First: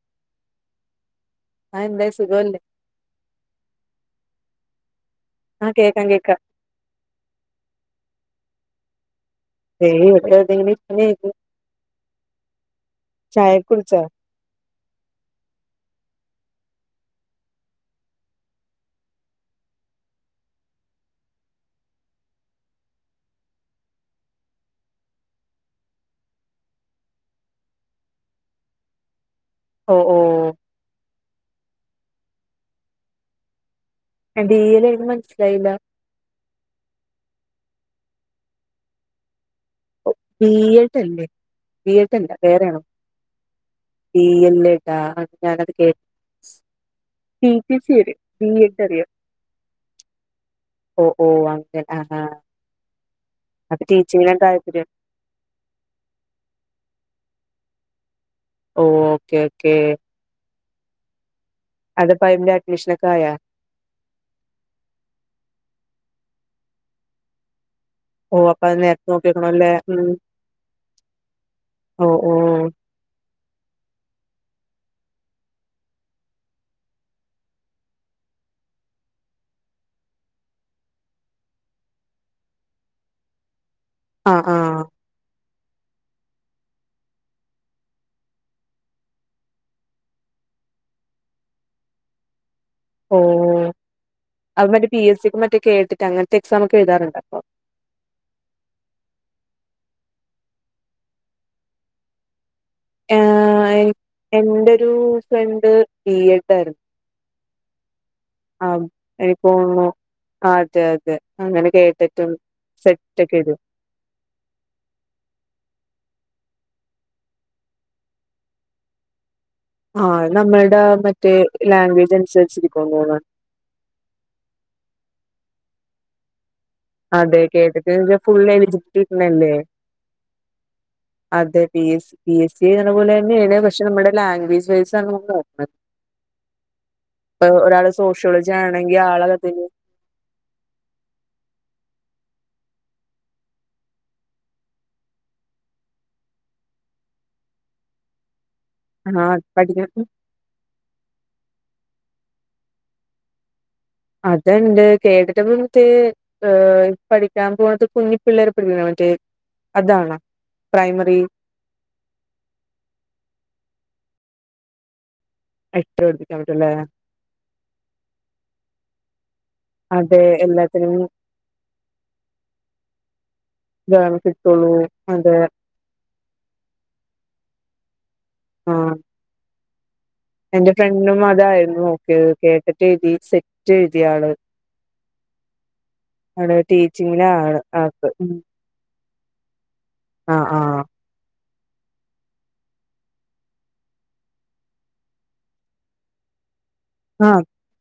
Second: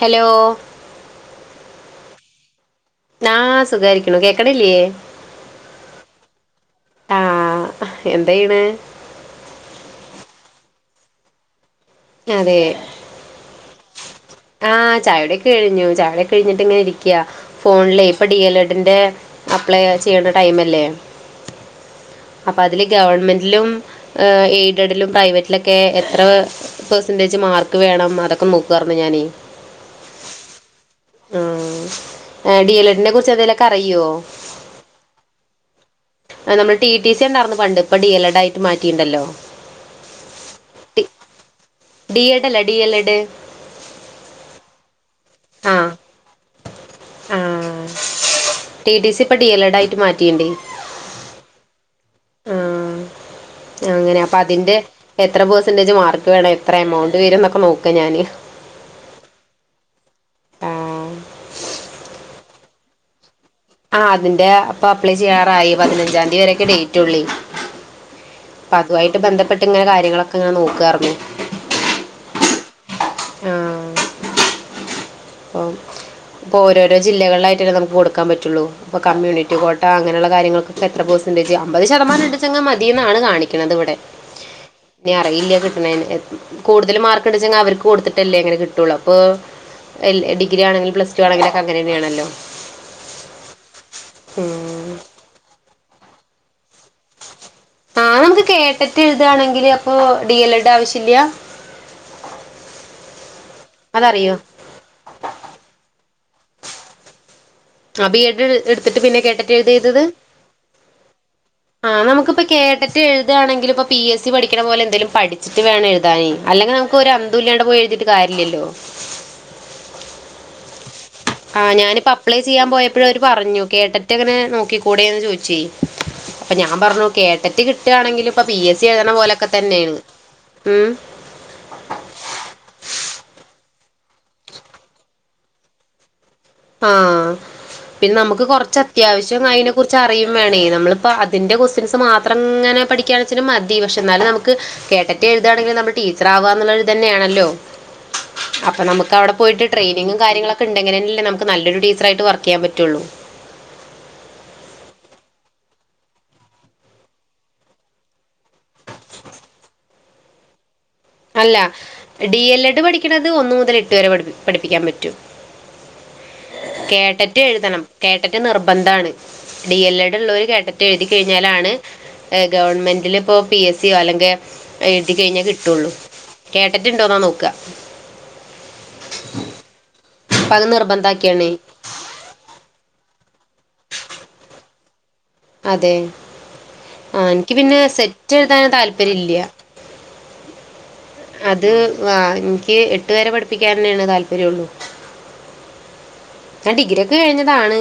Hello ആ എന്താ സുഖമല്ലേ ന സുഖാരിക്കണു കേക്കണല്ലേ ആ കേക്കാം കേക്കാം ആ എന്താ ചെയ്യണേ തെ [unintelligible] അതെ ചായ ഒക്കെ കുടിച്ചോ ആ ചായകുടിയൊക്കെ കഴിഞ്ഞു ചായയൊക്കെ കഴിഞ്ഞിട്ട് ഇങ്ങനെ ഇരിക്കയാ ഫോണിലേ ഇപ്പൊ ഡി എൽ എഡിന്റെ അപ്ലൈ ചെയ്യേണ്ട ടൈമല്ലേ അപ്പ അതില് ഗവൺമെന്റിലും എയ്ഡഡിലും പ്രൈവറ്റിലൊക്കെ എത്ര പെർസെന്റേജ് മാർക്ക് വേണം അതൊക്കെ നോക്കു ഞാനീ ഓ ഓഓ ആ ഡി എൽഡിനെ കുറിച്ച് എന്തേലും ഒക്കെ അറി - ടി ൽ എനിക്ക് മനസ്സിലായില്ല നമ്മള് ടി ടി സി ഉണ്ടായ്ർന്ന് പണ്ട് ഇപ്പൊ ഡി എൽ എഡ് ആയിട്ട് മാറ്റിണ്ടല്ലോ ബി എഡ്ല്ലേ ബി ഡി എഡ്ല്ല എഡ് അല്ല ഡി വേറെണോ എൽ എഡ് ബ എല്ലടാ ഞാൻ അത്‌ ആ കേട്ടിട്ടില്ല റ്റി റ്റി ആഹ് സി അറിയാം ബി ഇ ട് ടി അറിയാം ടി സി ഇപ്പൊ ഡി എൽ എഡ് ആയിട്ട് മാറ്റിയിണ്ടേ ഓ ഒ അങ്ങനെ ആഹാ അപ്പൊ ആഹ് അങ്ങനെ ടീച്ചിങ് ഒക്കെ - [unintelligible] എത്ര പേയ്സന്റേജ് മാർക്ക് വേണം എത്ര എമൗണ്ട് വര് എന്നൊക്കെ നോക്കാ ഞാന് ഓ ഓക്കെ ഓക്കേ ആഹ് അത പയ്ന്റെ അഡ്മിഷനൊക്കെ ആയാ? ആ അതിന്റെ അപ്പൊ അപ്ലൈ ചെയ്യാറായി പതിനഞ്ചാംതീ വരൊക്കെ ഡേറ്റ് ഉള്ളി ഓ അപ്പൊ അത് നേരത്തെ അതുവായിട്ട് നോക്കി ബന്ധപ്പെട്ട് വെക്കണല്ലേ ഇങ്ങനെ ഉം കാര്യങ്ങളൊക്കെ ഇങ്ങനെ നോക്കാർഞ്ഞു ഓ ഓ ആ ഇപ്പ ഇപ്പൊ ഓരോരോ ജില്ലകളിലായിട്ട് നമുക്ക് കൊടുക്കാൻ പറ്റുള്ളൂ ഇപ്പൊ കമ്മ്യൂണിറ്റി കോട്ട അങ്ങനെയുള്ള കാര്യങ്ങൾൊക്കെ എത്ര പെർസന്റേജ് അമ്പത് ശതമാനണ്ടെച്ചെങ്കി മതിന്നാണ് കാണിക്കുന്നത് ക്ക്ണത് വിടെ ആ ആ ഞ്ഞ് അറിയില്ല [unintelligible] കൂടുതൽ മാർക്ക് ണ്ട്ച്ചെങ്കി അവർക്ക് കൊടുത്തിട്ടല്ലേ അങ്ങനെ കിട്ടുള്ളു അപ്പൊ എ ഡിഗ്ര ആണെങ്കില പ്ലസ് ടു ആണെങ്കിലൊക്കെ അങ്ങനെന്നെയാണല്ലോ ഓ അവര് പി എസ് സിക്ക് മറ്റേ കേട്ടറ്റ് അങ്ങന റ്റെക്സാമൊക്കെ എഴുതാറുണ്ടപ്പോ ആ നമുക്ക് കേട്ടറ്റ് എഴുതാണെങ്കില് അപ്പൊ ഡി എൽ എഡ് ആവശ്യല്ല? ആ എന്റൊരു ഫ്രണ്ട് ബീയെഡായിരുന്നു ആ ബി എഡ് ഇട്ത്തിട്ട് പിന്നെ എനിക്ക് കേട്ടറ്റ് എഴുത തോന്നുന്നു ചെയ്തത് ആ, അതെ അതെ അങ്ങനെ ആ കേട്ടിട്ടും നമുക്കിപ്പ കേട്ടറ്റ് സെറ്റ് ഒക്കെ ഇടും. എഴുതയാണെങ്കിലിൽ ഇപ്പ പി എസ് സി പഠിക്കണ പോലെ എന്തെലും പഠിച്ചിട്ട് വേണം എഴു ക്കാന് അല്ലെങ്കി നമുക്ക് ഒരു അന്തുല്യാണ്ട പോയി എഴുതിയിട്ട് കാര്യല്ലല്ലോ ആ നമ്മള്ടെ മ ആഹ് ഞാനിപ്പോ അപ്ലൈ ചെയ്യാൻ പോയപ്പഴും അവര് പറഞ്ഞു കേട്ടറ്റങ്ങനെ നോക്കി കൂടെയന്ന് ചോയ്ച്ചു ചി അതെ കേട്ടിട്ട് ഫുള്ള് പി എസ് സി എഴുതണ പോലൊക്കെ എലിജിബിറ്റല്ലേ തന്നെയാണ് ഉം അതെ പി എസ് സി പിഎസ്‌സി എഴുതണ പോലെന്നെണ് പ പക്ഷെ നമ്മുടെ ലാംഗ്വേജ് വൈസാണ് നോക്കണത് ആഹ് പിന്നെ നമുക്ക് സോഷ്യോളജി കുറച്ച് ആണെങ്കിൽ അത്യാവശ്യം ആളതിന് അയിനെ കുറിച്ച് അറിയും വേണേ നമ്മളിപ്പ അതിന്റെ ക്വസ്റ്റ്യൻസ് മാത്രം ഇങ്ങനെ പഠിക്കാന്നെച്ചാലും മതി പക്ഷെ എന്നാലും നമുക്ക് കേട്ടറ്റ എഴുതാണെങ്കിലും നമ്മൾ ടീച്ചർ ആവാന്നുള്ള ഇതന്നെയാണല്ലോ അപ്പൊ നമുക്ക് അവിടെ ആഹ് പോയിട്ട് പഠിക്കണം ട്രെയിനിങ്ങും കാര്യങ്ങളൊക്കെ ഇണ്ടങ്കിലല്ലേ നമുക്ക് നല്ലൊരു ടീച്ചറായിട്ട് വർക്ക് ചെയ്യാൻ പറ്റുള്ളൂ അതണ്ട് കേട്ടട്ട മറ്റേ ഏഹ് പഠിക്കാൻ പോണ കുഞ്ഞി പിള്ളേരെ പടിപ്പിക്കണ മറ്റേ അതാണാ അല്ല ഡി എൽ എഡ് പഠിക്കണത് ഒന്നു മുതൽ എട്ട് വരെ പഠിപ്പിക്കും പഠിപ്പിക്കാൻ പറ്റും ആയിട്ട് പഠിപ്പിക്കാൻ പറ്റൂല്ലേ കേട്ടറ്റ് എഴുതണം കേട്ടറ്റ് നിർബന്ധാണ് ഡി എൽ എഡ് അതെ ഉള്ളോര് കേട്ടറ്റ് എല്ലാത്തിനും എഴുതി കഴിഞ്ഞാലാണ് ഗവണ്മെന്റിൽ ഇപ്പോ പി എസ് സിയോ ഗവൺമെന്റ് അല്ലെങ്കി കിട്ടുള്ളൂ എഴുതി അതെ കഴിഞ്ഞാൽ കിട്ടുള്ളൂ കേട്ടിട്ടുണ്ടോ എന്നാ നോക്ക ആഹ് അപ്പം അത് എന്റെ ഫ്രണ്ടും നിർബന്ധമാക്കിയാണ് അതയിരുന്നു ഓക്കെ കേട്ടറ്റ് എഴ്തി ഴുതിയാണ് അതെ ടീച്ചിങ്ങില ആ എനിക്ക് ആള് പിന്നെ ആൾക്ക് സെറ്റ് എഴുതാന താ പ്പരില്ല ആഹ് ആഹ് അത് വ എനിക്ക് എട്ടു വേരെ പഠിപ്പിക്കാൻന്നെയാണ് താല്പര്യംള്ളു ഞാൻ ഡിഗ്രി ഒക്കെ ആഹ് കഴിഞ്ഞതാണ്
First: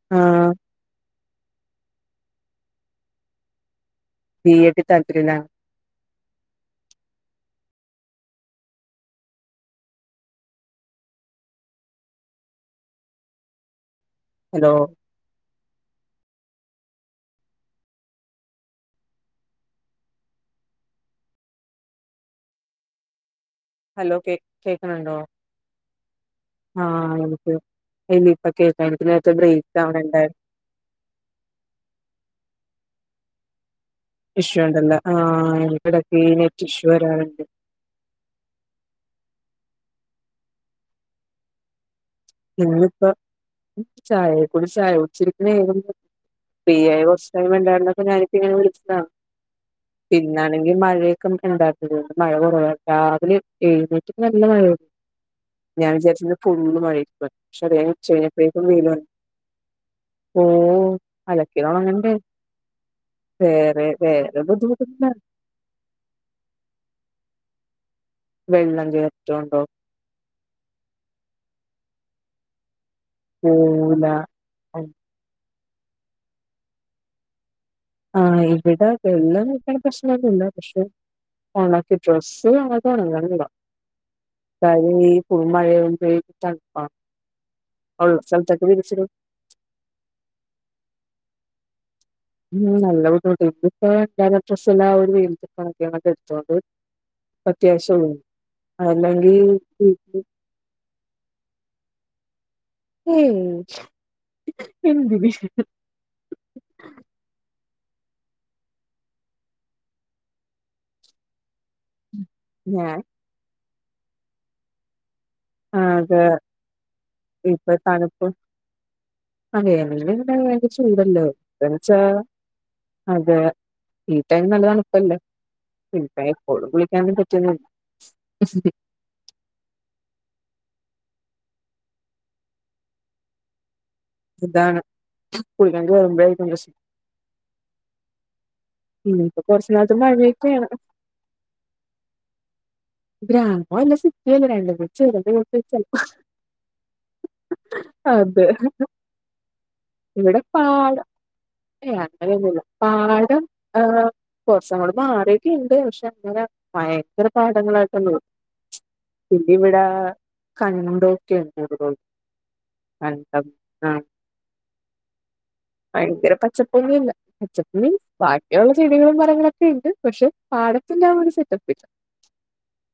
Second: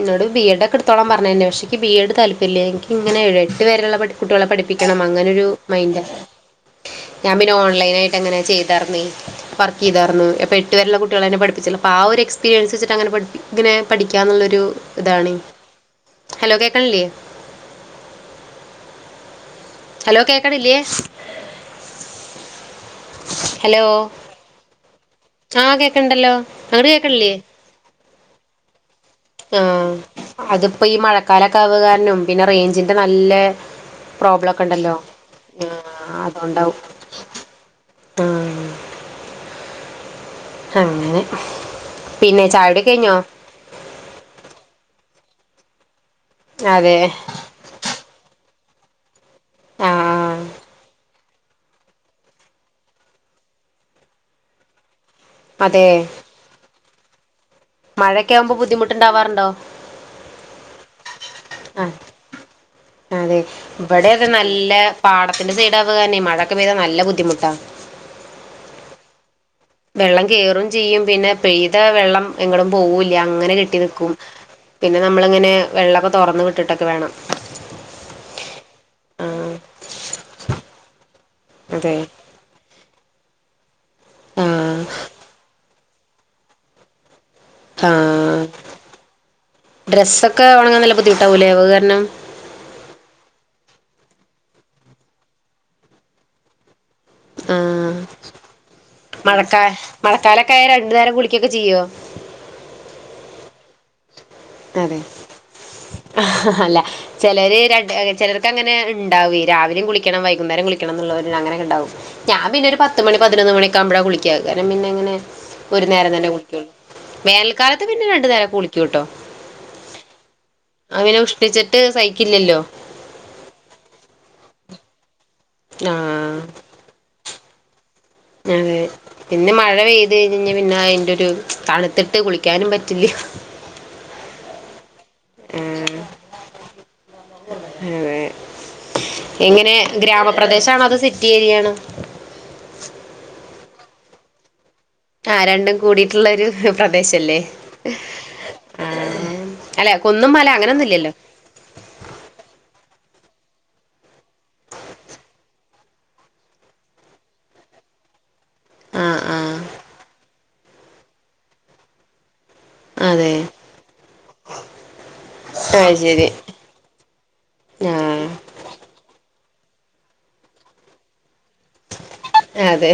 എന്നോട് ബി ആഹ് എഡ് ഒക്കെ എടുത്തോളാം പറ കാര എൻ്റെക്ഷേ ബി എഡ് താല്പയമില്ല എനി ഇങ്ങനെഴ എട്ട് വെയുള്ള കുട്ടികളെ ബി എഡ് പഠിപ്പിക്കണം അങ്ങനെരു താല്പര്യല്ലാണ് മൈൻഡ് ഞാൻ പിന്നെ ഓൺലൈൻ ആയിട്ട് അങ്ങനെ ചെയ്തർന്ന വർക്ക് ചെയ്തരുന്നു അപ്പൊ എട്ട് വരള്ള കുട്ടികള എന്നെ പഠിപ്പിച്ച അപ്പ ആ ഒര് പീരിയൻസ് വച്ചിട്ട് അങ്ങനെ പഠിപ്പിക്ക പഠിക്കാന്നുള്ളൊരു ഹലോ ഇതാണ് ഹലോ കേക്കണില്ലേ ഹലോ കേക്കണില്ലയേ ഹലോ കേ കേക്കണുണ്ടോ? ആ കേക്കണുണ്ടല്ലോ ആഹ് അങ്ങട്ട്കേക്കണില്ലേ എനിക്ക് ഇല്ല ഇപ്പൊ കേൾക്കാം എനിക്ക് നേരത്തെ ആ ബ്രേക്ക് അവിടെ ഉണ്ടായിരുന്നു അതിപ്പോ ഈ മഴക്കാലൊക്കെ ആവതു കാരണം പിന്നെ റേഞ്ച നല്ലെ ഇഷ്യൂ ഉണ്ടല്ലോ ആഹ് എനിക്ക് ഇടക്ക് ഈ നെറ്റ് അതുകൊണ്ടാവും ഇഷ്യൂ വരാറുണ്ട് അങ്നെ ഇന്നിപ്പോ ചായയെക്കൂടി ചായ കുടിച്ച് [unintelligible] അതെ ഫ്രീയായ കൊറച്ച് ടൈം ഉണ്ടായിരുന്നപ്പോ ഞാനിപ്പങ്ങനെ വിളി ആഹ് ആഹ് പിന്നാണെങ്കിൽ മഴ ണ്ടാ [unintelligible] മഴ കൊറവാ രാവിലെ എഴുന്നേറ്റപ്പോനല്ല മഴ ഞാൻ വിചാരിച്ചു ഇന്ന് ഫുൾ മഴ മഴക്കെ ആമ്പോ ബുദ്ധിമുട്ടുണ്ടാവാറുണ്ടോ? ഓ അലക്കിയത് അഹ് ഉണങ്ങണ്ടേ അതെ വേറെ ഇവിടെ അതെ വേറെ നല്ല ബുദ്ധിമുട്ടൊന്നുമില്ല പാടത്തിന്റെ സൈഡ് ആവുകരന്നെ മഴയൊക്കെ പെയ്താ നല്ല ബുദ്ധിമുട്ടാ. [unintelligible] വെള്ളം ചേറ്റൊണ്ടോ? വെള്ളം കേറും ചെയ്യും. പിന്നെ പെയ്ത വെള്ളം എങ്ങടും പോവില്ല അങ്ങനെ കെട്ടി പോവൂല നിൽക്കും പിന്നെ നമ്മളങ്ങനെ വെള്ളമൊക്കെ തുറന്ന് വിട്ടിട്ടൊക്കെ വേണം. ആ ഇവിടെ വെള്ളം ആഹ് കേറണ പ്രശ്നൊന്നുമില്ല പക്ഷെ ഉണക് അതെ ഡ്രസ്സ് ഉണക്കനാ ഇണ്ടോ ആഹ് [unintelligible] [unintelligible] തണുപ്പാ ആ ഡ്രസ്സൊക്കെ ഉണങ്ങാൻ നല്ല ബുദ്ധിമുട്ടാവല്ലേ ണം ഉം നല്ല ബുദ്ധിമുട്ട ഇതിപ്പോ ഇട്ടഡ്രസ് എല്ലാം ഒരു വെയിലത്തിട്ട് ഉണക്കിയാണ് [unintelligible] ആഹ് അത്യാവശ്യമുള്ളത്. ആ മഴക്കാ മഴക്കാലൊക്കെ രണ്ട് നേരം കുളിക്കൊക്കെ ചെയ്യും. ചെയ്യോ ഏയ് ആതെ എന്തിന് അല്ല ചിലര് ര ചിലർ അങ്ങനെ ഉണ്ടാവും രാവിലെയും കുളിക്കണം വൈകുന്നേരം കുളിക്കണം എന്നുള്ളവര് അങ്ങനെ ണ്ടാവും ഞാൻപിന്നെ ഞാൻ പത്ത് മണി പതിനൊന്ന് മണി മ്പള കുളിക്ക കാരണം പിന്നെ ഇങ്ങനെ ഒരു നേരം ആകെ തന്നെ കുളിക്കുള്ളൂ ഇപ്പൊ വേനൽക്കാലത്ത് പിന്നെ തണുപ്പ് രണ്ടു നേരം കുളിക്കൂട്ടോ ആ മേല് കഴുകാൻ ഭയങ്കര അങ്ങനെ ചൂടല്ലോ ഉഷ്ണിച്ചിട്ട് എന്തച്ചാ സഹിക്കില്ലല്ലോ അതെ നല്ല തണുപ്പല്ലേ പിന്നെ ഇപ്പോ ആഹ് എപ്പോഴും കുളിക്കാൻ അതെ പിന്നെ മഴ പെയ്തു അത് ക പിന്നെ അയിന്റെ ഒരു തണുത്തിട്ട് കുളിക്കാനും പറ്റില്ല അതാണ് ആ കുളിക്കണ്ട് വരുമ്പായി കൊ അതെ ഇനിയിപ്പൊ കുറച്ചു എങ്ങനെ നാളത്തെ ഗ്രാമപ്രദേശ മഴയൊക്കെയാണ് ആണോത് സിറ്റി ഏരിയയാണോ? ഗ്രാമവും അല്ല സിറ്റിയും അല്ല രണ്ടും കൂ ആ രണ്ടും കൂടിയിട്ടുള്ള ഒരു [unintelligible] പ്രദേശല്ലേ അത് ആ അല്ല കുന്നും ഇവിടെ മല പാടം അങ്ങനൊന്നുംല്ലല്ലോ ഏയ് അങ്ങനൊന്നും ഇല്ല പാടം ആഹ് കൊറച്ച് അങ്ങട് മാറിയൊക്കെ ഇണ്ട്. പക്ഷെ അങ്ങനെ ഭയങ്കര പാടങ്ങളായിട്ട് [unintelligible] ആ ആ ഇതിവിടെ കണ്ടോക്കെണ്ട് അതുപോലത്തെ അതെ [unintelligible] അത് ശരി ഭയങ്കര പച്ചപ്പൊന്നും ഇല്ല. പച്ചപ്പ് ആ മീൻസ് ബാക്കിയുള്ള ചെടികളും മരങ്ങളൊ [unintelligible] ണ്ട് പക്ഷെ പാടത്തിനാ ഒരു സെറ്റപ്പില്ല. അതെ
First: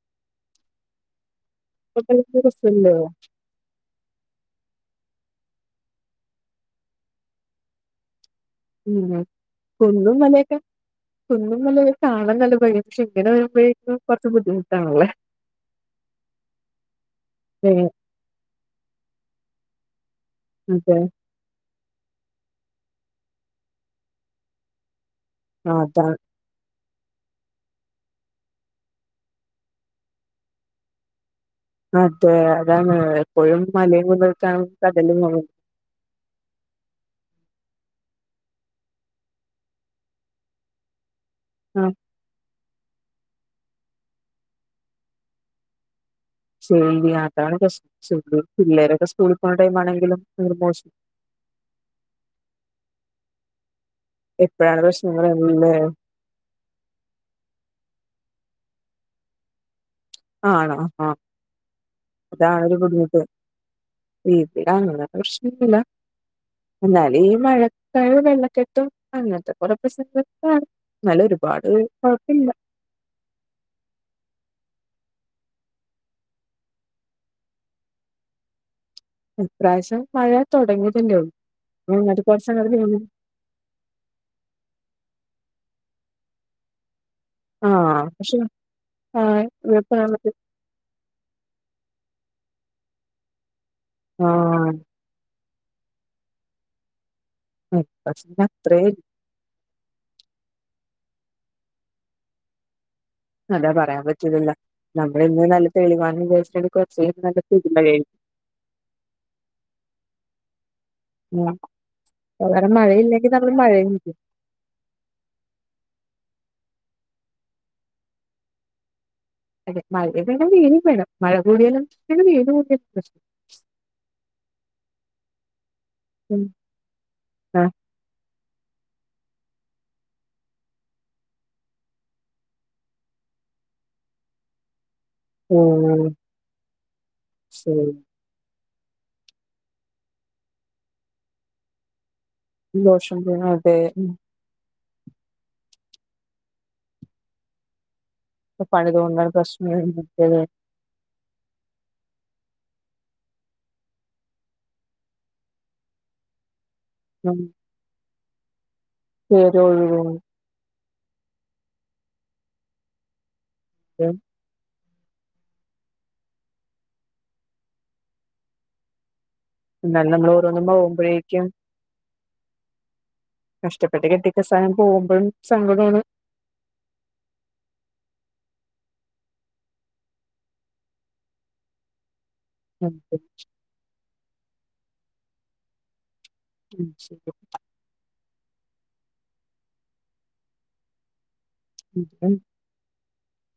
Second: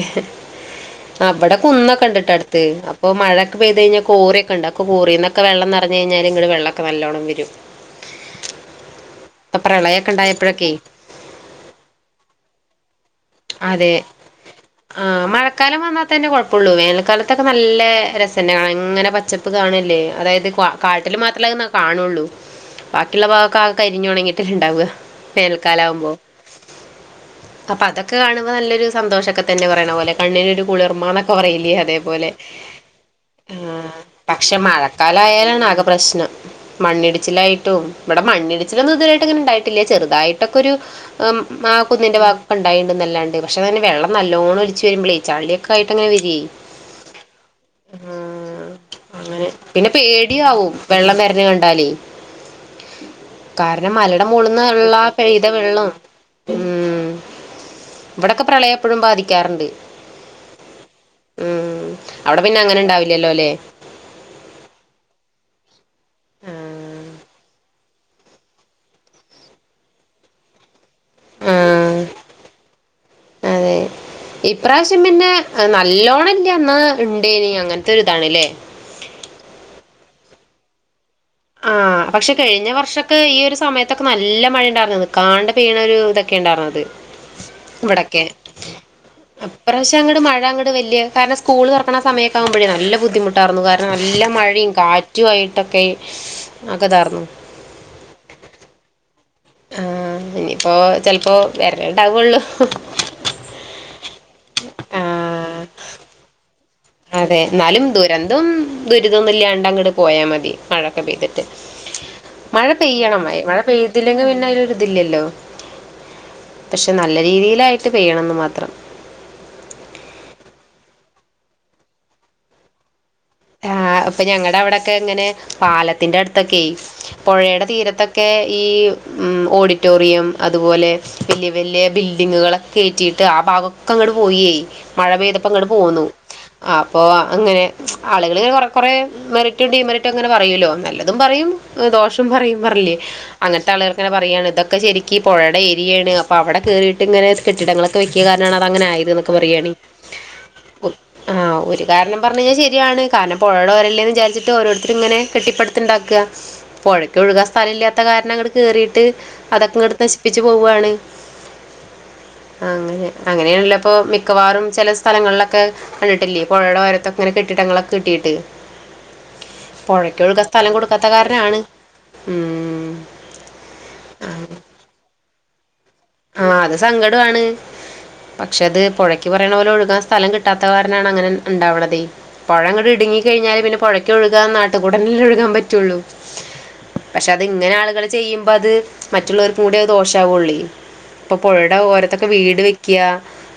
അവടെ കുന്നൊക്കെ ഉണ്ട് അടുത്ത്. രസല്ലേ അപ്പൊ മഴൊക്ക പെയ്ത് കഴിഞ്ഞാ കോറി ഒക്കെ ഒണ്ട്. അപ്പൊ കോറീന്നൊക് ക്കെ വെള്ളം നെറഞ്ഞ് കഴിഞ്ഞാല് ഇങ്ങട് വെള്ളോക്കെ നല്ലോണം വരും. ഉം ഇപ്പൊ പ്രളയൊക്കെ കുന്നും മലയൊക്കെ ഉണ്ടായപ്പോഴൊക്കെ കുന്നും മലയൊക്കെ കാണാൻ നല്ല [unintelligible] അതെ വരുമ്പോഴേക്കും കുറച്ച് ആ ബുദ്ധിമുട്ടാണല്ലേ. മഴക്കാലം വന്നാത്തന്നെ കൊഴപ്പൊടള്ളൂ. വേനൽക്കാലത്തൊക്കെ ഏ നല്ല രസന്നെ കാണാൻ. ഇങ്ങനെ പച്ചപ് പ് കാണല്ലേ. അതായത് അതെ കാട്ടില് മാത്രല്ലേങ്ങനെ കാണുള്ളൂ. ബാക്കിയുള്ള ഭാഗൊക്കെ ആകെ കരിഞ്ഞൊണങ്ങിയിട്ടല്ലേ ഇണ്ടാവുക? വേനൽക്കാലാവുമ്പോ അതാണ് അപ്പൊ അതക് കെ കാണുമ്പോ നല്ലൊരു സന്തോഷൊക്കെ തന്നെ പറയണ പോലെ കണ്ണിനൊരു കുളിർമാന് നൊക്കെ പറയില്ലേ അതേപോലെ. അതെ അതാണ് എപ്പോഴും മലയും കുന്നൊക്കെ പക്ഷെ കാണുമ്പോ കടലും ആഹ് മഴക്കാലയാലാണ് ആകെ പ്രശ്നം. മണ്ണിടിച്ചിലായിട്ടും ഇവിടെ മണ്ണിടിച്ചിലൊന്നും ഇതുവരെയായിട്ട് ഇങ്ങനെ ഇണ്ടായിട്ടില്ല. ചെറുതായിട്ടൊക്കെ ഒരു ആ മ് കുന്നിന്റെ [unintelligible] ണ്ടായിന്നല്ലാണ്ട്. പക്ഷെതിന് വെള്ളം നല്ലോണം ഒലിച്ച് വരുമ്പളേ ചള്ളിയൊക്കെയിട്ട് അങ്ങനെ വരു ചെളി അതാണ് പ്രശ്നം. [unintelligible] അതാണ് പ്രശ്നം ആഹ് പിള്ളേരൊക്കെ സ്കൂളിൽ അങ്ങനെ പോണ പിന്നെ ടൈമാണെങ്കിലും പേടിയാവും [unintelligible] വെള്ളം കാ പിന്നെ മലയുടെ മോളുന്നു ഉള്ള പെയ്ത എല്ലാം വെള്ളം ഉം ഇവിടൊക്കെ പ്രളയം എപ്പോഴും ബാധിക്കാറുണ്ട്. ആണോ ആ. ഉം അവിടെ അതാ പിന്നെ ആകെയൊരു അങ്ങനെ ബുദ്ധിമുട്ട്. ഉണ്ടാവില്ലല്ലോ ല്ലേ ബിപിയുടെ അങ്ങനെ പ്രശ്നൊന്നില്ല. എന്നാല് ആഹ് ഈ മഴ [unintelligible] വെള്ളക്കെട്ടും അങ്ങത്തെ പോലെ പ്രശ്നങ്ങൾ [unintelligible] എന്നാല് ഒരുപാട് ആഹ് കൊഴപ്പയില്ല. അതെ ഇപ്രാവശ്യം പിന്നെ നല്ലോണല്ലേ ന്നാ ണ്ടേനി അങ്ങനത്തെ ഒര് ഇതാണല്ലേ ഇപ്രാവശ്യം മഴ തുടങ്ങിയത് ല്ലേ ഉള്ളൂ ആഹ് ഞങ്ങക്ക് പക്ഷെ കുറച്ച് കഴിഞ്ഞ അങ്ങോട്ട് നീങ്ങി വർഷൊക്കെ ഈ ഒരു സമയത്തൊക്കെ നല്ല മഴയ ഉണ്ടായിരുന്നു നിക്കാണ്ട പെയ്യണ ഒരു ഇതൊക്കെ ഉണ്ടായിരുന്നുത് ആ ഇവിടൊക്കെ പക്ഷെ ആ അപ്രാവശ്യ ഇപ്പൊ- അങ്ങോട്ട് മഴ അങ്ങോട്ട് വല്യ കാരണം സ്കൂള് തുറക്കണ സമയ ആകുമ്പഴ നല്ല ബുദ്ധിമുട്ടായിരുന്നു നല്ല ആ മഴയും കാറ്റുമായിട്ട് മുറ്റക്കെ ആക്കെ താർന്നു പക്ഷ അത്ര ആഹ് ഇനിയിപ്പോ ചെലപ്പോ വെരല് ഇണ്ടാവോള്ളൂ അതാ പറയാൻ പറ്റൂല്ലല്ലോ നമ്മൾ ഇന്ന് ആഹ് നല്ല തെളിവാന്ന് വിചാരിച്ചിട്ടാട് അതെ എന്നാലും ദുരന്തം ദുരിതൊന്നും ഇല്ലാണ്ട് അങ്ങട് പോയാൽ മതി മഴൊക്കെ പെയ്തിട്ട് ആ മഴ കാരണം പെയ്യണം മഴയില്ലെങ്കിൽ നമ്മള് മഴ മഴയും നിക്കും പെയ്തില്ലെങ്കിൽ പിന്നെ അതിലൊരിതില്ലല്ലോ പക്ഷെ നല്ല രീതിയിലായിട്ട് പെയ്യണെന്ന് മാത്രം. അതെ മഴേം വേണം വെയിലും വേണം മഴ കൂടിയാലും വെയില് കൂടിയാലും പ്രശ്നം. ആഹ് അപ്പൊ ഞങ്ങടെ അവിടൊക്കെ ഇങ്ങനെ പാലത്ത് ത്തിന്റെ ഉം അടുത്തൊക്കെ പൊഴേടെ ആഹ് തീരത്തൊക്കെ ഈ ഉം ഓഡിറ്റോറിയം അതുപോലെ വെല്യ വെല്യ ബിൽഡിങ്ങുകളൊക്കെ കേറ്റീട്ട് ആ ഭാഗമൊക്കെ അങ്ങട് പോയേ മഴ പെയ്തപ്പോ ഇങ്ങട് പോന്നു ഓഹ് അ അപ്പൊ അങ്ങനെ ശരി ആളുകളിങ്ങനെ കൊറെ കൊറെ മെറിറ്റും ഡീമെറിറ്റും ഇങ്ങനെ പറയുവല്ലോ നല്ലതും പറയും ദോഷം പറയും പറയില്ലേ ദോഷം ചെയ്യും അങ്ങനത്തെ അതെ ഉം ആള്കൾക്കെങ്ങെനെ പറയാണ് ഇതൊക്ക് ഒക്കെ ശരിക്ക് ഈ പൊഴേടെ ഏരിയാണ് അപ്പോ അവിടെ കേറിയിട്ട് ഇങ്ങനെ കെട്ടിടങ്ങളൊക്ക് [unintelligible] ക്കിയ കാരണാണ് അത് ഇപ്പൊ അങ്ങനെ ആയത് പണിതുകൊണ്ടാണ് എന്നൊക്കെ പറയാണേ പ്രശ്നം മറ്റേത് ഉത് ആഹ് ഒരു കാരണം പറഞ്ഞ് കഴിഞ്ഞാ ശരി യാണ് കാരണം പൊഴേടെ ഓരല്ലേന്ന് വിചാരിച്ചിട്ട് ഓരോരുത്തരും ഇങ്ങനെ കെട്ടിപ്പടുത്തുണ്ടാക്കാ. പൊഴക്ക് ഉം ഒഴുകാൻ സ്ഥല ഇല്ലാത്ത കാര ടങ്ങട് കേറീട്ട് ട്ട് അതൊക്കെ അടുത്ത് കേടൊഴുകും നശിപ്പിച്ച് പോവുകയാണ് അങ്ങനെ അങ്ങനെയണല്ലപ്പോൾ ഉം മിക്കവാറും ചില സ്ഥലങ്ങളിലൊക്കെ കണ്ടിട്ടില്ല പുഴയുടെ വയരത്തൊങ്ങനെ കെട്ടി കെട്ടിടങ്ങളൊക്കെ കെട്ടിയിട്ട് എന്നാലും പുഴക്ക നമ്മൾ ഒഴുക ഓരോന്നും സ്ഥലം കൊടുക്കാത്ത പോകുമ്പോഴേക്കും കാരനാണ് ഉം കഷ്ടപ്പെട്ട് കെട്ടിക്ക സായം പോകുമ്പോഴും സങ്കടമാണ് ആ അത് സങ്കടമാണ് പക്ഷെ അത് പുഴക്ക് പറയണ പോലെ ഒഴുകാൻ സ്ഥലം കിട്ടാത്തവാരനാണ് അങ്ങനെ ഉണ്ടാവണത്േ പഴങ്ങിടി ഇടുങ്ങ നമുക്ക് കഴിഞ്ഞാല് പിന്നെ പുഴക്കൊഴുകൻാ അത്ത ഉടനെ ഒഴുകാൻ പറ്റുള്ളൂ ഉം ശരി പക്ഷെ അത് ഇങ്ങനെ ആളുകൾ ചെയ്യും അപ്പം അത് മറ്റുള്ളവർക്ക കൂടെ ദോഷമാവുകയുള്ള ഇപ്പൊ പുഴയുടെ ഉം ഓരത്തൊക്കെ ഉം വീട് വെക്കുക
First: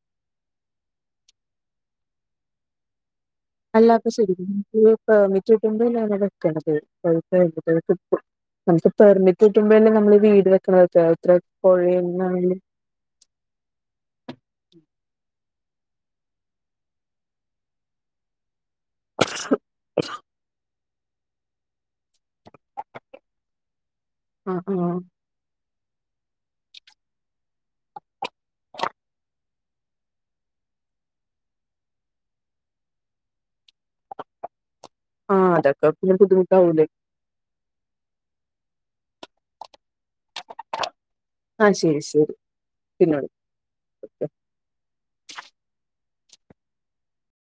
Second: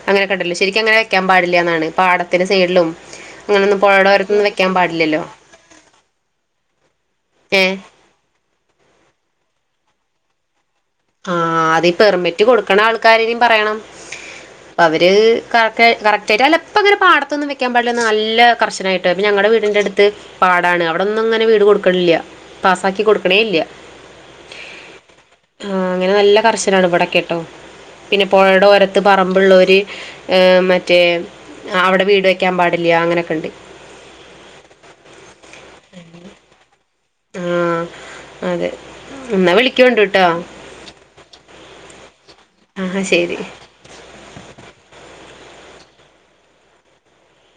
അങ്ങനെ കണ്ടല്ലോ ശെരിക്കും അങ്ങനെ വെക്കാൻ പാടില്ലന്നാണ് പാടത്തിന്റെ സൈഡിലും അങ്ങനെയൊന്നും അല്ല അപ്പ പുഴയുടെ ഓരത്തൊന്നും വെക്കാൻ പാടില്ലല്ലോ ശുംറ്റട്ടോല്ല വെക്ക ഏ പെർി കിട്ടുമോല്ല നമ്മ വീട് വ ആഹ അത് പെർമിറ്റ് കൊടുക്കണ ആൾക്കാരനും പറയണം അ അവ ഒരു കറക് കറക്റ്റ്ായിട്ട് അല്ലപ്പപ്പോങ്ങനെ പാടത്തുന്നും വെക്കാൻ പാടില്ല നല്ല കർശനായിട്ട് ഞുടെ വീടിന്റെറടുത്ത് പാടാണ് അവിടെ അവിടൊന്നും അങ്ങനെ വീട് കൊടുക്കണില്ല പാസ്സാക്കി കൊടുക്കണേ ഇല്ല ആഹ ആഹ ആ അങ്ങനെ നല്ല കർശന ഇവിടെൊക്കെ കേട്ടോ പിന്നെ പുഴയുടെ ഓരത്ത് പറമ്പ്ുള്ളവര് മറ്റേ അവിടെ വീട് വെക്കാൻ പാടില്ല അങ്ങനൊക്കെണ്ട് ആഹ് അതൊക്കെ പിന്നെ ബുദ്ധിമുട്ടാവൂലേ ആഹ അതെ എന്നാ വിളിക്കോണ്ടട്ട ആഹ ശരി ശരി ആഹ പിന്നെ ശരി വിളിക്കാം